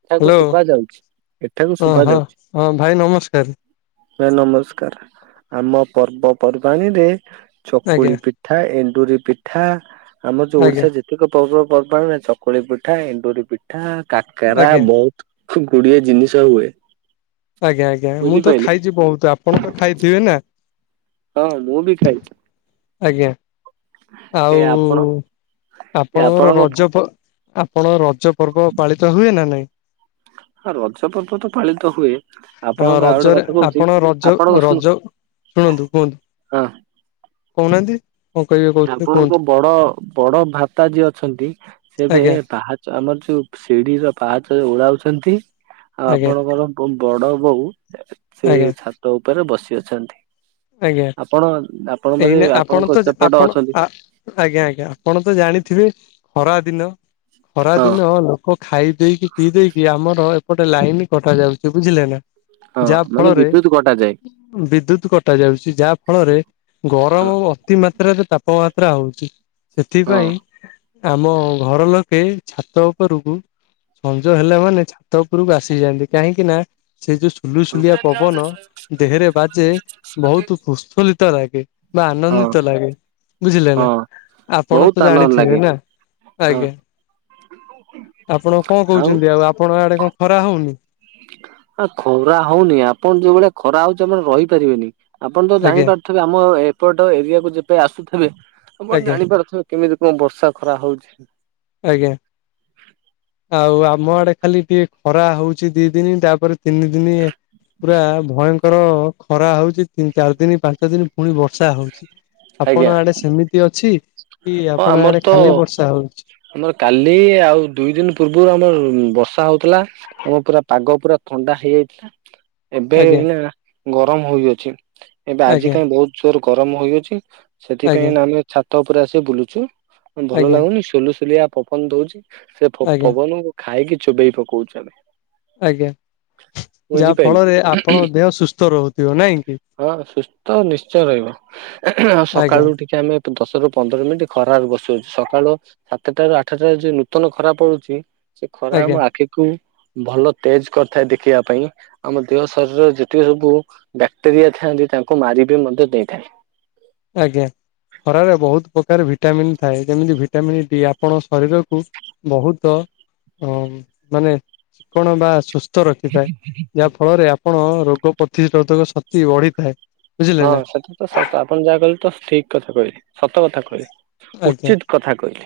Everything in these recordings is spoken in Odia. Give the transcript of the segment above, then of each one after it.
ଏଠାକୁ ହ୍ୟାଲୋ ଶୁଭା ଯାଉଛି। ଏଠାକୁ ହଁ ଶୁବା ହଁ ଯାଉଛି। ହଁ ଭାଇ ନମସ୍କାର ଭାଇ ନମସ୍କାର। ଆମ ପର୍ବପର୍ବାଣିରେ ଆଜ୍ଞା ଚକୁଳି ପିଠା, ଏଣ୍ଡୁରି ପିଠା, ଆମର ଯୋଉ ଆଜ୍ଞା ଓଡିଶାରେ ଯେ ଯେତିକି ପର୍ବ ପର୍ବାଣି ରେ ଚକୁଳି ପିଠା, ଏଣ୍ଡୁରି ପିଠା କାକରା ଆଜ୍ଞା। ବ ଗୁଡିଏ ଜିନିଷ ହୁଏ। ଆଜ୍ଞା ଆଜ୍ଞା। ମୁଁ ତ ବୁଝିପାରିଲେ ଖାଇଛି ବୋହୁତ୍। ଆପଣ ତ ଖାଇଥିବେ ନା? ହଁ ମୁଁ ବି ଖାଇଛି। ଆଜ୍ଞା। ଏ ଆଉ ଆପଣ ଏ ଆପଣଙ୍କର ଆପଣଙ୍କ ରଜ ପ ଆପଣ ରଜ ପର୍ବ ପାଳିତ ହୁଏ ନା ନାଇଁ? ହ ରଜ ପର୍ବ ତ ପାଳିତ ହୁଏ। ହଁ ଆପଣଙ୍କ ଆଉ ଗୋଟେ ରଜରେ କଥା କହୁଛି ଆପଣ ରଜ ଆପଣ ଶୁ ରଜ ଶୁଣନ୍ତୁ କୁହନ୍ତୁ। କହୁନାହାନ୍ତି କ ଆପଣଙ୍କ ବଡ ବଡ ଭାତା ଯିଏ ଅଛନ୍ତି ସେବେ ଆଜ୍ଞା ବାହା ଆମର ଯୋଉ ଶିଢିର ପାହାଚ ଯୋଉ ଓଳାଉଛନ୍ତି। ଆଉ ଆଜ୍ଞା ଆପଣଙ୍କର ଏବଂ ବଡ ବୋଉ ସେ ଆଜ୍ଞା ଛାତ ଉପରେ ବସି ଅଛନ୍ତି। ଆଜ୍ଞା ଆପଣ ଆପଣ ବୋଧେ ଏଇନା ଆପଣ ଆପଣଙ୍କ ତ ଚ ଆପଣ ଆ-ଆଜ୍ଞା ଆଜ୍ଞା। ଆପଣ ତ ଜାଣିଥିବେ ଖରା ଦିନ। ଖରା ହଁ ଦିନ ଲୋକ ଖାଇ ଦେଇେଇକି ପିଇ ଦେଇେଇକି ଆମର ଏପଟେ ଲାଇନ କଟା ଯାଉଛି ବୁଝିଲେ ନା। ହଁ ଯାହା ମାନେ ଫଳରେ ବିଦ୍ୟୁତ କଟାଯାଏ ବିଦ୍ୟୁତ୍ କଟା ଯାଉଛି। ଯାହା ଫଳରେ ହଁ ଗରମ ଅତି ମାତ୍ରାରେ ତାପମାତ୍ରା ହୋଉଛି। ହଁ। ସେଥିପାଇଁ ଆମ ଘର ଲୋକେ ଛାତ ଉପରକୁ ସଞ୍ଜ ହେଲା ମାନେ ଛାତ ଉପରକୁ ଆସିଯାଆନ୍ତି କାହିଁକି ନା ସେଇ ଯୋଉ ସୁଲୁସୁଲିଆ ପବନ ଦେହରେ ବାଜେ ବହୁତ ପୁଷ୍ପଲିତ ଲାଗେ। ବା ହଁ ଆନନ୍ଦିତ ଲାଗେ ବୁଝିଲେ ନା। ହଁ ଆପଣ ବହୁତ ତ ଆନନ୍ଦ ଜାଣିଥିବେ ଲାଗେ ନା ହଁ ଆଜ୍ଞା। ଆପଣ କଣ କୋହୁଚନ୍ତି ଆଉ ଆପଣଙ୍କ ଆଡେ କଣ ଖରା ହୋଉନି? ଆ ଖରା ହୋଉନି ଆପଣ ଯୋଉ ଭଳିଆ ଖରା ହୋଉଚି ଆପଣ ରହିପାରିବେନି। ଆପଣ ତ ଆଜ୍ଞା ଜାଣିପାରୁଥିବେ ଆମ ଏପଟ ଏରିଆକୁ ଯେପ ଆସୁଥିବେ ଆପଣ ଆଜ୍ଞା ଜାଣିପାରୁଥିବେ। କେମିତି କଣ ବର୍ଷା ଖରା ହୋଉଛି। ଆଜ୍ଞା ଆଉ ଆମ ଆଡେ ଖାଲି ଟିକେ ଖରା ହୋଉଚି ଦିଇ ଦିନ ତାପରେ ତିନି ଦିନି ପୁରା ଭୟଙ୍କର ଖରା ହୋଉଚି ତିନି ଚାରି ଦିନ ପାଞ୍ଚ ଦିନ ପୁଣି ବର୍ଷା ହୋଉଛି ଆଜ୍ଞା ଆପଣ ଆଡେ ସେମିତି ଅଛି? କି ହଁ ଆପଣ ଆମର ଆଡେ ତ ଖାଲି ବର୍ଷା ହଉଛି ଆମର କାଲି ଆଉ ଦୁଇ ଦିନ ପୂର୍ବରୁ ଆମର ବର୍ଷା ହୋଉଥୁଲା ଆମ ପୁରା ପାଗ ପୁରା ଥଣ୍ଡା ହେଇଯାଇଥିଲା। ଏବେ ଆଜ୍ଞା ଏଇନା ଗରମ ହୋଇଅଛି ଏବେ ଆଜି ଆଜ୍ଞା କାହିଁ ବୋହୁତ ଜୋର ଗରମ ହୋଇଅଛି ଆଜ୍ଞା ସେଥିପାଇଁ ଆମେ ଛାତ ଉପରେ ଆସି ବୁଲୁଚୁ। ଭଲ ଆଜ୍ଞା ଲାଗୁନି ସୁଲୁସୁଲିଆ ପବନ ଦୋଉଚି ସେ ଆଜ୍ଞା ପ-ପବନକୁ ଖାଇକି ଚୋବେଇ ପକଉଚୁ ଆମେ। ଆଜ୍ଞା ଯାହା ବୁଝିପାଇଲେ। ଫଳରେ ଆପଣଙ୍କ ଦେହ ସୁସ୍ଥ ରହୁଥିବ। ନାଇଁ କି? ହଁ ସୁସ୍ଥ ନିଶ୍ଚୟ ରହିବ। ଆ ଆଜ୍ଞା ସକାଳୁ ଟିକେ ଆମେ ଦଶରୁ ପନ୍ଦର ମିନିଟ ଖରାରେ ବସୁଅଛୁ ସକାଳୁ ସାତଟାରୁ ଆଠଟା ଯଉ ନୂତନ ଖରା ପଡୁଚି ସେ ଖରା ଆଜ୍ଞା ଆମ ଆଖିକୁ ଭଲ ତେଜ କରିଥାଏ ଦେଖିବା ପାଇଁ। ଆମ ଦେହ ଶରୀରରେ ଯେତିକି ସବୁ ବ୍ୟାକ୍ଟେରିଆ ଥାଆନ୍ତି ତାଙ୍କୁ ମାରିବିି ମଧ୍ୟ ଦେଇଥାଏ। ଆଜ୍ଞା ଖରାରେ ବୋହୁତ ପ୍ରକାର ଭିଟାମିନ ଥାଏ ଯେମିତି ଭିଟାମନ୍ ଡି ଆପଣ ଶରୀରକୁ ବୋହୁତ ଅ ମାନେ ଚିକଣ ବା ସୁସ ସ୍ଥ ରଖିଥାଏ ଯାହାଫଳରେ ଆପଣ ରୋଗ ପ୍ରତିରୋଧକ ଶକ୍ତି ବଢ଼ିଥାଏ। ହଁ ସେଟା ତ ସ ଆପଣ ଯାହା କହିଲେ ତ ଠିକ କଥା କହିଲେ ସତ କଥା କହିଲେ। ଆଜ୍ଞା ଉଚିତ କଥା କହିଲେ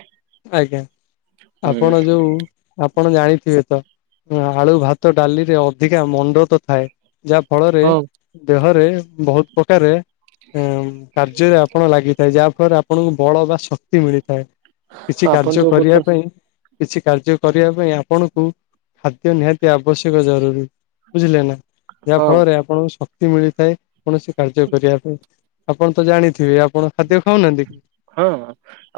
ଆଜ୍ଞା ହୁଁ ଆପଣ ଯୋଉ ଆପଣ ଜାଣିଥିବେ ତ ଆଳୁ, ଭାତ, ଡାଲିରେ ଅଧିକା ମଣ୍ଡତ ଥାଏ। ଯାହା ଫଳରେ ହଁ ଦେହରେ ବୋହୁତ ପ୍ରକାରେ କାର୍ଯ୍ୟରେ ଆପଣ ଲାଗିଥାଏ ଯାହା ଫଳରେ ଆପଣଙ୍କୁ ବଳ ବା ଶକ୍ତି ମିଳିଥାଏ। କିଛି ଆପଣ କାର୍ଯ୍ୟ ଯୋଉ କରିବା କହୁଛନ୍ତି ପାଇଁ କିଛି କାର୍ଯ୍ୟ କରିବା ପାଇଁ ଆପଣଙ୍କୁ ଖାଦ୍ୟ ନିହାତି ଆବଶ୍ୟକ ଜରୁରୀ ବୁଝିଲେ ନା? ଯାହା ହଁ ଫଳରେ ଆପଣଙ୍କୁ ଶକ୍ତି ମିଳିଥାଏ କୌଣସି କାର୍ଯ୍ୟ କରିବା ପାଇଁ। ଆପଣ ତ ଜାଣିଥିବେ ଆପଣ ଖାଦ୍ୟ ଖାଉନାହାନ୍ତି କି? ହଁ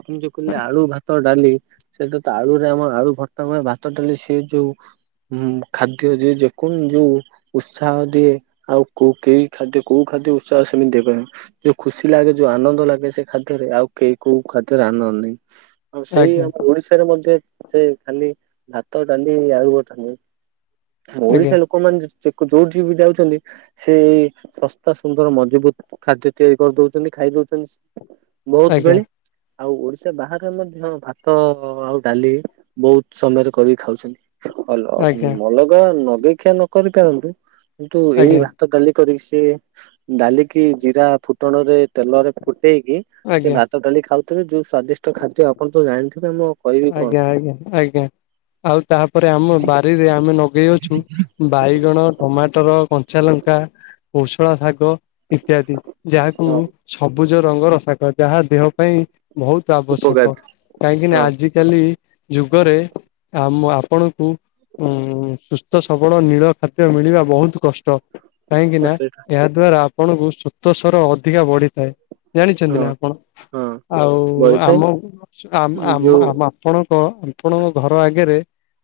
ଆପଣ ଯୋଉ କହିଲେ ଆଳୁ, ଭାତ, ଡାଲି ସେ ତ ଆଳୁରେ ଆମର ଆଳୁ ଭରତା, ଭାତ, ଡାଲି ସେ ଯୋଉ ହୁଁ ଖାଦ୍ୟ ଯେ ଯେକୌଣସି ଯୋଉ ଉତ୍ସାହ ଦିଏ ଆଉ କୋଉ କେଇ ଖାଦ୍ୟ କୋଉ ଖାଦ୍ୟ ଉତ୍ସାହ ସେମିତି ଦେଇ ପାରିବେନି। ଯୋଉ ଖୁସି ଲାଗେ, ଯୋଉ ଆନନ୍ଦ ଲାଗେ ସେ ଖା ରେ ଆଉ କେ କୋଉ ଖାଦ୍ୟ ଆନନ୍ଦ ନାହିଁ। ଆଉ ସେଇ ଆଜ୍ଞା ଆମ ଓଡିଶାରେ ମଧ୍ୟ ସେ ଖାଲି ଭାତ, ଡାଲି, ଆଳୁ ଭରତା, ଆଜ୍ଞା ଓଡିଶା ଲୋକ ଲୋକମାନେ ଯୋଉଠି ବି ଯାଉଚନ୍ତି ସେଇ ଶସ୍ତା ସୁନ୍ଦର ମଜବୁତ ଖାଦ୍ୟ ତିଆରି କରି ଦୋଉଚନ୍ତି ଖାଇ ଦୋଉଚନ୍ତି। ବୋହୁତ ଆଜ୍ଞା ବେଳେ ଆଉ ଓଡିଶା ବାହାରେ ମଧ୍ୟ ଭାତ ଆଉ ଡାଲି ବହୁତ ସମୟରେ କରିକି ଖାଉଛନ୍ତି। ଅଲ ଆଜ୍ଞା ଅଲଗା ଲଗେଇ ଖିଆ ନ କରିପାରନ୍ତୁ କିନ୍ତୁ ଏଇ ଆଜ୍ଞା ଭାତ, ଡାଲି କରିକି ସେ ଡାଲିକି ଜିରା, ଫୁଟଣ ରେ ତେଲରେ ଫୁଟେଇକି ସେ ଆଜ୍ଞା ଆଜ୍ଞା ଭା ଡାଲି ଖାଉଥିବେ ଯଉ ସ୍ଵାଦିଷ୍ଟ ଖାଦ୍ୟ ଆପଣ ତ ଜାଣିଥିବେ ଆମ ଆଜ୍ଞା ଆଜ୍ଞା ଆଜ୍ଞା ଆଉ ତାପରେ ଆମ ବାରିରେ ଆମେ ଲଗେଇ ଅଛୁ ବାଇଗଣ, ଟମାଟର, କଞ୍ଚା ଲଙ୍କା, କୋଶଳା ଶାଗ ଇତ୍ୟାଦି ଯାହାକୁ ହଁ ସବୁଜ ରଙ୍ଗର ଶାଗ ଯାହା ଦେହ ପାଇଁ ବହୁତ ଉପକାର ଆବଶ୍ୟକ କାହିଁକି ନା ଆଜିକାଲି ଯୁଗରେ ଆମ ଆପଣଙ୍କୁ ଉଁ ସୁସ୍ଥ ସବଳ ନୀଳ ଖାଦ୍ୟ ମିଳିବା ବହୁତ କଷ୍ଟ। କାହିଁକି ହଁ ନା ସେଇଟା ଏହା ଦ୍ଵାରା ଆପଣଙ୍କୁ ଶ୍ୱେତସାର ଅଧିକା ବଢି ଥାଏ ଜାଣିଛନ୍ତି ହଁ ନା ଆପଣ, ହଁ ଆଉ ବଳିଥାଏ ଆମ ଯୋଉ ଆମ ଆପଣଙ୍କ, ଆପଣଙ୍କ ଘର ଆଗରେ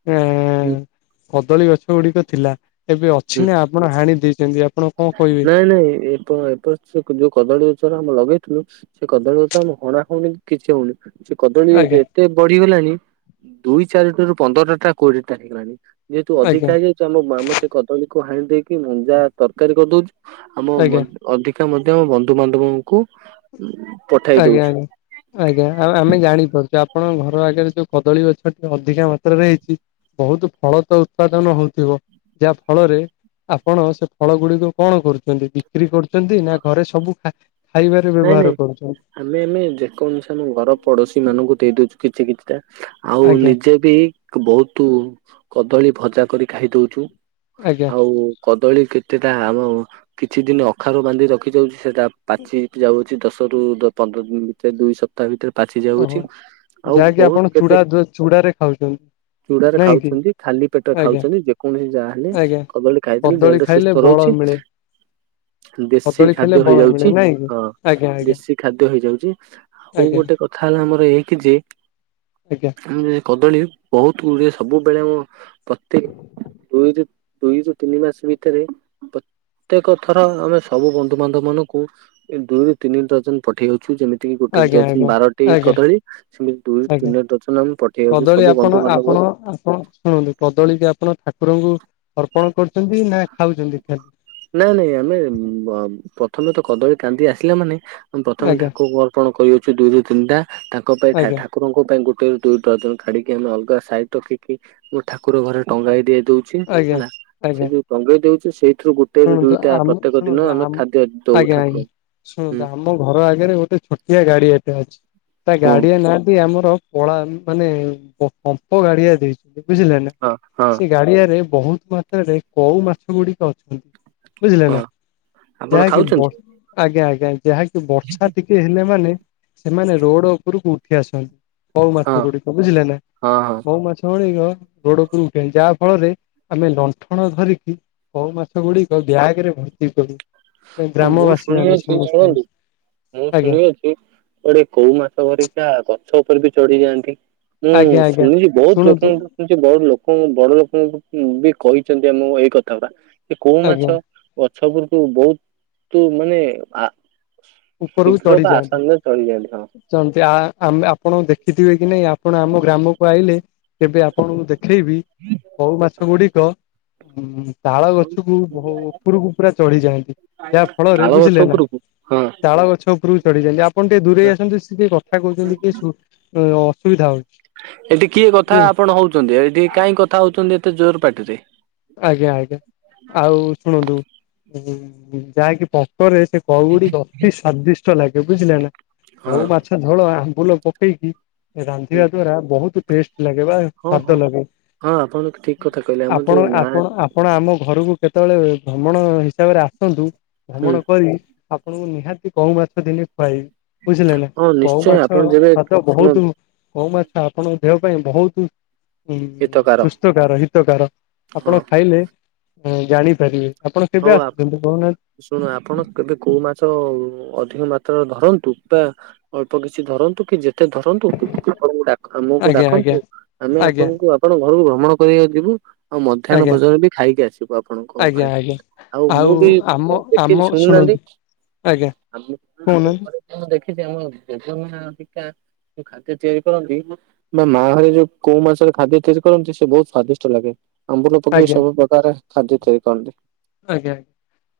ଆ ହୁଁ ହୁଁ। କଦଳୀ ଗଛ ଗୁଡିକ ଥିଲା ଏବେ ଅଛି ନା ଆପଣ ହାଣି ଦେଇଛନ୍ତି ଆପଣ କଣ କହିବେ? ନାଇ ନାଇ ଏ ସେ ଯୋଉ କଦଳୀ ଗଛରେ ଆମେ ଲଗେଇଥିଲୁ ସେ କଦଳୀ ଗଛରେ ଆମେ ହଣା ହୁଣି କିଛି ହଉନି। ସେ କଦଳୀ ଯେ ଆଜ୍ଞା ଏତେ ବଢିଗଲାଣି ଦୁଇ ଚାରିଟାରୁୁ ପନ୍ଦରଟା ଟା କୋଡିଏ ଟା ହେଇଗଲାଣି ଯେହେତୁ ଆଜ୍ଞା ଅଧିକା ହେଇ ଆମ ମାମା ସେ କଦଳୀକୁ ହାଣି ଦେଇକି ମଞ୍ଜା ତରକାରୀ କରିଦଉଚୁ ଆମ ଆଜ୍ଞା ମ ଅଧିକା ମଧ୍ୟ ଆମ ବନ୍ଧୁବାନ୍ଧବଙ୍କୁ ପଠାଇ ଆଜ୍ଞା ଦୋଉଚୁ। ଆଜ୍ଞା ଆଜ୍ଞା ଆଉ ଆମେ ଜାଣିପାରୁଚୁ ଆପଣଙ୍କ ଘର ଆଗେରେ ଯୋଉ କଦଳୀ ଗଛଟି ଅଧିକା ମାତ୍ରାରେ ହେଇଚି ବହୁତୁ ଫଳ ତ ଉତ୍ପାଦନ ହଉଥିବ ଯାହା ଫଳରେ ଆପଣ ସେ ଫଳ ଗୁଡିକ କଣ କରୁଚନ୍ତି ବିକ୍ରି କରୁଚନ୍ତି ନା ଘରେ ସବୁ ଖା ଖାଇବା ନାଇଁ ବ୍ୟବହାର ନାଇଁ କରୁଚନ୍ତି। ଆମେ ଆମେ ଯେକୌଣସି ଆମ ଘର ପଡୋଶୀ ମାନଙ୍କୁ ଦେଇ ଦଉଚୁ କିଛି କିଛିଟା ଆଉ ଆଜ୍ଞା ନିଜେ ବି ବହୁତୁ କଦଳୀ ଭଜା କରି ଖାଇଦଉଚୁ ଆଜ୍ଞା ଆଉ କଦଳୀ କେତେଟା ଆମ କିଛି ଦିନ ଅଖାରୁ ବାନ୍ଧି ରଖି ଦଉଚୁ ସେଟା ପାଚି ହଉଚି ଦଶରୁ ଦ ପନ୍ଦର୍ ଦିନ୍ ଭିତରେ ଦୁଇଶ ତା ଭିତରେ ପାଚି ଓହୋ ଯାଉଚି ଆଉ ଯାହାକି ବହୁତ୍ ଆପଣ କେତେ ଚୂଡା ଚୂଡାରେ ଖାଉଛନ୍ତି ଚୁଡାରେ ନାଇଁ କି ଖାଉଚନ୍ତି ଖାଲି ପେଟରେ ଆଜ୍ଞା ଖାଉଚନ୍ତି ଯେକୌଣସି ଯାହା ହେଲେ ଆଜ୍ଞା କଦଳୀ ଖାଇଦେଲେ କଦଳୀ ଦେହଟା ସୁସ୍ଥ ଖାଇଲେ ବଳ ରହୁଚି। ମିଳେ ଦେଶୀ କଦଳୀ ଖାଇଲେ ଖାଦ୍ୟ ବଳ ମିଳେ ହେଇଯାଉଚି। ନାଇଁ କି ହଁ ଆଜ୍ଞା ଆଜ୍ଞା ଦେଶୀ ଖାଦ୍ୟ ହେଇଯାଉଚି ଆଉ ଆଜ୍ଞା ଗୋଟେ କଥା ହେଲା ଆମର ଏଇକି ଯେ ଆଜ୍ଞା। ଆମେ କଦଳୀ ବହୁତ୍ ଗୁଡ଼ିଏ ସବୁବେଳେ ଆମ ପ୍ରତେକ୍ ଦୁଇ- ଦୁଇରୁ ତିନି ମାସ ଭିତରେ ପ୍ରତ୍ୟେକ ଥର ଆମେ ସବୁ ବନ୍ଧୁବାନ୍ଧବ ମାନଙ୍କୁ ଏ ଦୁଇରୁ ତିନି ଡର୍ଜନ ପଠେଇ ଦଉଚୁ ଯେମିତି ତି ଗୋଟେ ଆଜ୍ଞା ଡର୍ଜନ ବାରଟି ଆଜ୍ଞା ଆଜ୍ଞା କଦଳୀ ସେମିତି ଦୁଇ ରୁ ଆଜ୍ଞା ତିନି ଡର୍ଜନ ଆମେ ପଠେଇ ଦଉଚୁ କଦଳୀ ସବୁ ଆପଣ ଆପଣ ବନ୍ଧୁବାନ୍ଧବ ଆପଣ ଶୁଣନ୍ତୁ କଦଳୀ କି ଆପଣ ଠାକୁରଙ୍କୁ ଅର୍ପଣ କରୁଚନ୍ତି ନା ଖାଉଚନ୍ତି ଖାଲି? ନାଇଁ ନାଇଁ ଆମେ ଅ ପ୍ରଥମେ ତ କଦଳୀ କାନ୍ଧି ଆସିଲା ମାନେ ଆମେ ପ୍ରଥମେ ଆଜ୍ଞା ଠାକୁରଙ୍କୁ ଅ ଅର୍ପଣ କରିଦଉଚୁ ଦୁଇ ରୁ ତିନିଟା ତାଙ୍କ ପାଇଁ ଠା ଆଜ୍ଞା ଠାକୁ ଠାକୁରଙ୍କ ପାଇଁ ଗୋଟେରୁ ଦୁଇ ଡର୍ଜନ କାଢିକି ଆମେ ଅଲଗା ସାଇଡ୍ ରଖିକି ମୁଁ ଠାକୁର ଘରେ ଟଙ୍ଗେଇ ଦିଏ ଦଉଚି ଆଜ୍ଞା ହେଲା ସେ ଆଜ୍ଞା ଯଉ ଟଙ୍ଗେଇ ଦଉଚି ସେଇଥିରୁ ଗୋ ଗୋଟେ ରୁ ଶୁଣନ୍ତୁ ଦୁଇଟା ଆମ ପ୍ରତ୍ୟେକ ଶୁଣନ୍ତୁ ଦିନ ଆମେ ଆମ ଖାଦ୍ୟ ଦଉ ଆଜ୍ଞା ଆଜ୍ଞା ଠାକୁରଙ୍କୁ। ଶୁଣନ୍ତୁ ହୁଁ ଆମ ଘର ଆଗରେ ଗୋଟେ ଛୋଟିଆ ଗାଡିଆଟେ ଅଛି ତା ହଁ ଗାଡିଆ ନାଁଟି ଆମର କଳା ମାନେ ପଙ୍କ୍ ପଙ୍କ ଗାଡିଆ ଦେଇଚନ୍ତି ବୁଝିଲେ ନା ହଁ ସେ ଗାଡିଆରେ ବହୁତ୍ ମାତ୍ରାରେ କଉ ମାଛ ଗୁଡିକ ଅଛନ୍ତି। ବୁଝିଲେ ନା ହଁ ଆପଣ ଯାହାକି ଖାଉଛନ୍ତି ବର୍ ଆଜ୍ଞା-ଆଜ୍ଞା, ଯାହାକି ବର୍ଷା ଟିକେ ହେଲେ ମାନେ ସେମାନେ ରୋଡ ଉପରକୁ ଉଠି ଆସନ୍ତି। କଉ ହଁ ମାଛ ଗୁଡିକ ବୁଝିଲେ ନା ହଁ ହଁ କଉ ମାଛଗୁଡିକ ରୋଡ ଉପରକୁ ଉଠିଯାଏ ଯାହା ଫଳରେ ଆମେ ଲଣ୍ଠନ ଧରିକି କଉ ମାଛଗୁଡିକ ବ୍ୟାଗରେ ଭର୍ତ୍ତି କରୁ। ହଁ ମୁଁ ଗ୍ରାମବାସୀ ମାନେ ଶୁଣିଅଛି ସମସ୍ତେ ଶୁଣନ୍ତୁ ମୁଁ ଆଜ୍ଞା ଶୁଣିଅଛି କି କୁଆଡେ କଉ ମାଛ ହରିକା ଗଛ ଉପରେ ବି ଚଢି ଯାଆନ୍ତି? ମୁଁ ଆଜ୍ଞା ଆଜ୍ଞା ଶୁଣିଚି ବହୁତ୍ ଶୁଣନ୍ତୁ ଲୋକଙ୍କଠୁ। ଶୁଣିଛି ବହୁତ ଲୋକଙ୍କୁ ବଡ ଲୋକଙ୍କୁ ବି କହିଛନ୍ତି ଆମ ଏଇ କଥା ‌ପା କି କଉ ଆଜ୍ଞା ମାଛ ଗଛ ଉପରୁକୁ ବହୁ-ତୁ ମାନେ ଆ ଉପରକୁ ଶୀଘ୍ର ଚଢି ପା ଯାଆନ୍ତି। ଆସାମରେ ଚଳିଯାଆନ୍ତି ହଁ। ଚନ୍ତି ଆ ଆମେ ଆପଣ ଦେଖିଥିବେ କି ନାଇଁ ଆପଣ ଆମ ଗ୍ରାମକୁ ଆଇଲେ କେବେ ଆପଣଙ୍କୁ ଦେଖେଇବି କଉ ମାଛ ଗୁଡିକ ଉଁ ତାଳ ଗଛକୁ ବହୁ ଉପରକୁ ପୁରା ଚଢି ଯାଆନ୍ତି ଯାହା ଫଳରେ ତାଳ ଗଛ ବୁଝିଲେ ନା? ଉପରକୁ ହଁ। ତାଳ ଗଛ ଉପରକୁ ଚଢି ଯାଆନ୍ତି, ଆପଣ ଟିକେ ଦୂରେଇ ଆସନ୍ତୁ ସିଏ କଥା କହୁଚନ୍ତି କିଏ ଶୁ ଉ ଅସୁବିଧା ହଉଚି। ଏଠି କିଏ କଥା ଆପଣ ହଉଚନ୍ତି ଏଠି କାଇଁ କଥା ହଉଚନ୍ତି ଏତେ ଜୋର୍ ପାଟିରେ। ଆଜ୍ଞା-ଆଜ୍ଞା ଆଉ ଶୁଣନ୍ତୁ, ଉଁ-ଉଁ-ଉଁ ଯାହାକି ପଙ୍କରେ ସେ କଉ ଗୁଡିକ ଅତି ସ୍ଵାଦିଷ୍ଟ ଲାଗେ ବୁଝିଲେ ନା ହଁ। କଉ ମାଛ ଝୋଳ ଆମ୍ବୁଲ ପକେଇକି ରାନ୍ଧିବା ଦ୍ଵାରା ବହୁତ ଟେଷ୍ଟ୍ ଲାଗେ ବା। ସ୍ଵାଦ ହଁ-ହଁ, ହଁ ଆପଣ ଠିକ୍ କଥା କହିଲେ ଆମର ଆପଣ-ଆପଣ-ଆପଣ ଆମ ଘରକୁ କେତେବେଳେ ଭ୍ରମଣ ହିସାବରେ ଆସନ୍ତୁ ହୁଁ ଭ୍ରମଣ କରି ଆପଣଙ୍କୁ ନିହାତି କଉ ମାଛ ଦିନେ ଖୁଆଇବି। ବୁଝିଲେ ନା ହଁ କଉ ନିଶ୍ଚୟ ମାଛ ଆପଣ ଯେବେ ସ୍ବାଦ ବହୁତ୍ ଶୁଣନ୍ତୁ କଉ ମାଛ ଆପଣଙ୍କ ଦେହ ପାଇଁ ବହୁତୁ ଉଁ-ଉଁ ହିତକାର ସୁସ୍ଥକାର ହିତକାର। ହଁ ଆପଣ ଖାଇଲେ ଜାଣିପାରିବେ, ଆପଣ ହଉ କେବେ ଆ ଆସୁଛନ୍ତି, କହୁନାହାନ୍ତି? ଶୁଣ ଆପଣ କେବେ କଉ ମାଛ ଅଧିକ ମାତ୍ରାରେ ଧରନ୍ତୁ। ତା ଅଳ୍ପ କିଛି ଧରନ୍ତୁ କି ଯେ ଯେତେ ଧରନ୍ତୁ, ଆପଣ ଡାକ୍ ଆମକୁ ଆଜ୍ଞା ଆଜ୍ଞା ଡାକନ୍ତୁ, ଆମେ ଆଜ୍ଞା ଆପଣଙ୍କୁ ଅ ଆପଣଙ୍କ ଘରକୁ ଭ୍ରମଣ କରିବାକୁ ଯିବୁ, ଆଉ ମଧ୍ୟାହ୍ନ ଆଜ୍ଞା ଭୋଜନ ବି ଖାଇକି ଆସିବୁ ଆପଣଙ୍କ ଆଜ୍ଞା ଘରେ। ଆଜ୍ଞା। ଆଉ ମୁଁ ବି ଆମ ମୁଁ ଆମ ଦେଖିଚି ଶୁଣୁନାହାନ୍ତି ଶୁଣନ୍ତୁ ଆଜ୍ଞା କହୁନାହାନ୍ତି ମୁଁ ଦେଖିଛି ଆମ ଦେବୁନନା ଟିକେ‌ [unintelligible] ଖାଦ୍ୟ ତିଆରି କରନ୍ତି ମୋ ମାଆ ହେରିକା ଯୋଉ କଉ ମାଛରେ ଖାଦ୍ୟ ତିଆରି କରନ୍ତି ସେ ବହୁତ ସ୍ଵାଦିଷ୍ଟ ଲାଗେ। ଆମ୍ବୁଲ ପକେଇ ଆଜ୍ଞା ସବୁ ପ୍ରକାର ଖାଦ୍ୟ ତିଆରି କରନ୍ତି। ଆଜ୍ଞା-ଆଜ୍ଞା,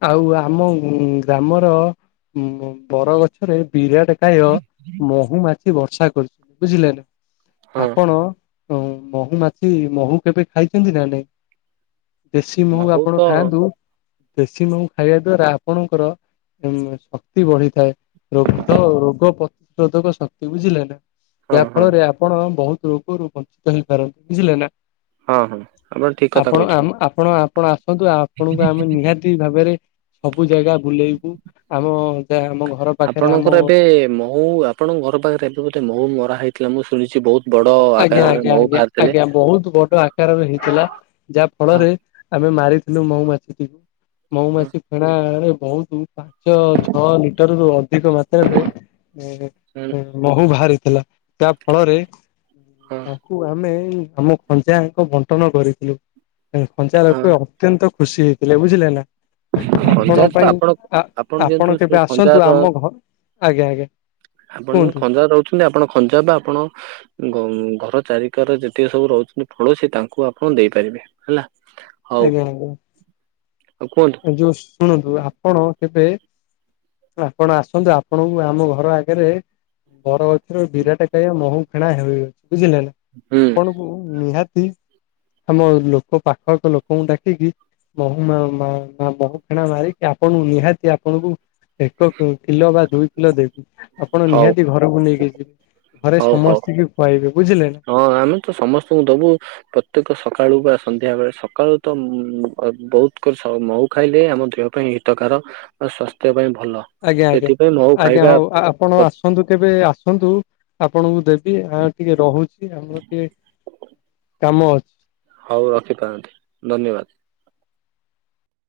ଆଉ ଆମ ଉଁ-ଉଁ ଆମର ଉଁ ବରଗଛରେ ବିରାଟକାୟ ମ ମହୁମାଛି ବର୍ଷା କରିଚି ବୁଝିଲେ ନା, ହଁ ଆପଣ ହୁଁ ମହୁମାଛି ମହୁ କେବେ ଖାଇଛନ୍ତି ନା ନାଇଁ? ଦେଶୀ ମହୁ ବହୁତ ଆପଣ ଖାଆନ୍ତୁ ଦେଶୀ ମହୁ ଖାଇବା ଦ୍ଵାରା ଆପଣଙ୍କର ଉଁ ଶକ୍ତି ବଢିଥାଏ। ରୋଗ, ରୋଗ ପ୍ରତିଶୋଧକ ଶକ୍ତି ବୁଝିଲେ ନା, ହଁ ଯାହା ହଁ। ଫଳରେ ଆପ୍ ଆପଣ ବହୁତ ରୋଗରୁ ବଞ୍ଚିତ ହେଇପାରନ୍ତି, ବୁଝିଲେ ନା। ହଁ-ହଁ, ଆପଣ ଠିକ୍ କଥା କହିଛନ୍ତି। ଆପଣ ଆପଣ ଆସନ୍ତୁ, ଆପଣଙ୍କୁ ଆମେ ନିହାତି ଭାବରେ ସବୁ ଜାଗା ବୁଲେଇବୁ ଆମ ଯାହା ଆମ ଘର ପାଖରେ। ପୁଅ ଆମ ଙ୍କର ଏବେ ମ ମୁଁ ଆପଣଙ୍କ ଘର ପାଖରେ ଏବେ ଗୋଟେ ମହୁ ମରା ହେଇଥିଲା ମୁଁ ଶୁଣିଚି ବହୁତ୍। ଆଜ୍ଞା ଆଞା ଆଞା, ଆଜ୍ଞା ବହୁତ୍ ବଡ। ଆକାରରେ ହେଇଥିଲା ଯାହା ହଁ ଫଳରେ ଆମେ ମାରିଥିଲୁ, ମହୁମାଛି ଟି। ହଁ ମଉମାଛି ଫେଣା ରେ ବହୁତ୍ ପାଞ୍ଚ ଛଅ ଲିଟର ରୁ ଅଧିକ ମାତ୍ ମାତ୍ରା ରେ ଏଁ ହଁ ଏଁ ମହୁ ବାହାରିଥିଲା, ତା ଫଳରେ। ହଁ କୁ ଆମେ ଆମ ଖଞ୍ଜା ଯାଙ୍କ ବଣ୍ଟନ କରିଥିଲୁ ଖଞ୍ଜା ଲୋକ ହଁ ଅ ଅତ୍ୟନ୍ତ ଖୁସି ହେଇଥିଲେ ବୁଝିଲେ ନା। ଆପଣଙ୍କ ଖଞ୍ଜାର ତ ପାଇଁ ଆପଣ ଆ ଯେହେତୁ ଆପଣ କେବେ ଆସନ୍ତୁ ଖଞ୍ଜାର ଆମ ଘ, ଆଜ୍ଞା ଆଜ୍ଞା। ଆପଣ କୁହନ୍ତୁ ଖଞ୍ଜା ରେ ରଉଛନ୍ତି, ଆପଣ ଖଞ୍ଜା ରୁ ଆପଣ। ଘଂ ଘର ଚାରିକର ଯେତିକ ସବୁ ରହୁଚନ୍ତି ପଡୋସି ତାଙ୍କୁ ଆପଣ ଦେଇପାରିବେ। ହେଲା, ହଉ, ଆଉ କୁହନ୍ତୁ। ଏ ଯୋଉ ଶୁଣନ୍ତୁ, ଆପଣ କେବେ। ଆପଣ ଆସନ୍ତୁ, ଆପଣଙ୍କୁ ଆମ ଘର ଆଗରେ। ବର ଗଛରେ ବିରାଟା କାୟା ମହୁ ଫେଣା ହେଲେ୍ ବୁଝିଲେ ନା। ହୁଁ। ମୁଁ ନିହାତି। ଆମ ଲୋକ ପାଖ ଆଖ ଲୋକଙ୍କୁ ଡାକିକି ମହୁ ମା, ମା ହଁ ମହୁ ଫେଣା ମାରିକି ଆପଣଙ୍କୁ ନିହାତି ଆପଣଙ୍କୁ। ଏକ କ କିଲୋ ବା ଦୁଇ କିଲୋ ଦେବି। ଆପଣ ହଉ ନିହାତି ଘରକୁ ନେଇକି ଯିବେ, ଘରେ ହଉ ହଉ। ସମସ୍ତିଙ୍କି ଖୁଆଇବେ ବୁଝିଲେ ନା। ହଁ ଆମେ ତ ସମସ୍ତଙ୍କୁ ଦବୁ। ପ୍ରତ୍ୟେକ ସକାଳୁ ବା ସନ୍ଧ୍ୟା ବେଳେ ସକାଳୁ ତ ଉଁ ବହୁତ୍ କରି ମହୁ ଖାଇଲେ ଆମ ଦେହ ପାଇଁ ହିତ କାର ଓ ସ୍ୱାସ୍ଥ୍ୟ ପାଇଁ ଭଲ। ଆଜ୍ଞା ଆଜ୍ଞା ସେଥିପାଇଁ ମହୁ ଆଜ୍ଞା ଖାଇବା ହଉ ଆପଣ ପ୍ର- ଆସ୍ ନ୍ତୁ କେବେ ଆସନ୍ତୁ ଆପଣଙ୍କୁ ଦେବି ଆ ଟିକେ ରହୁଛି, ଆମର ଟିକେ। କାମ ଅଛି। ହଉ ରଖି ପାରନ୍ତି ଧନ୍ୟବାଦ।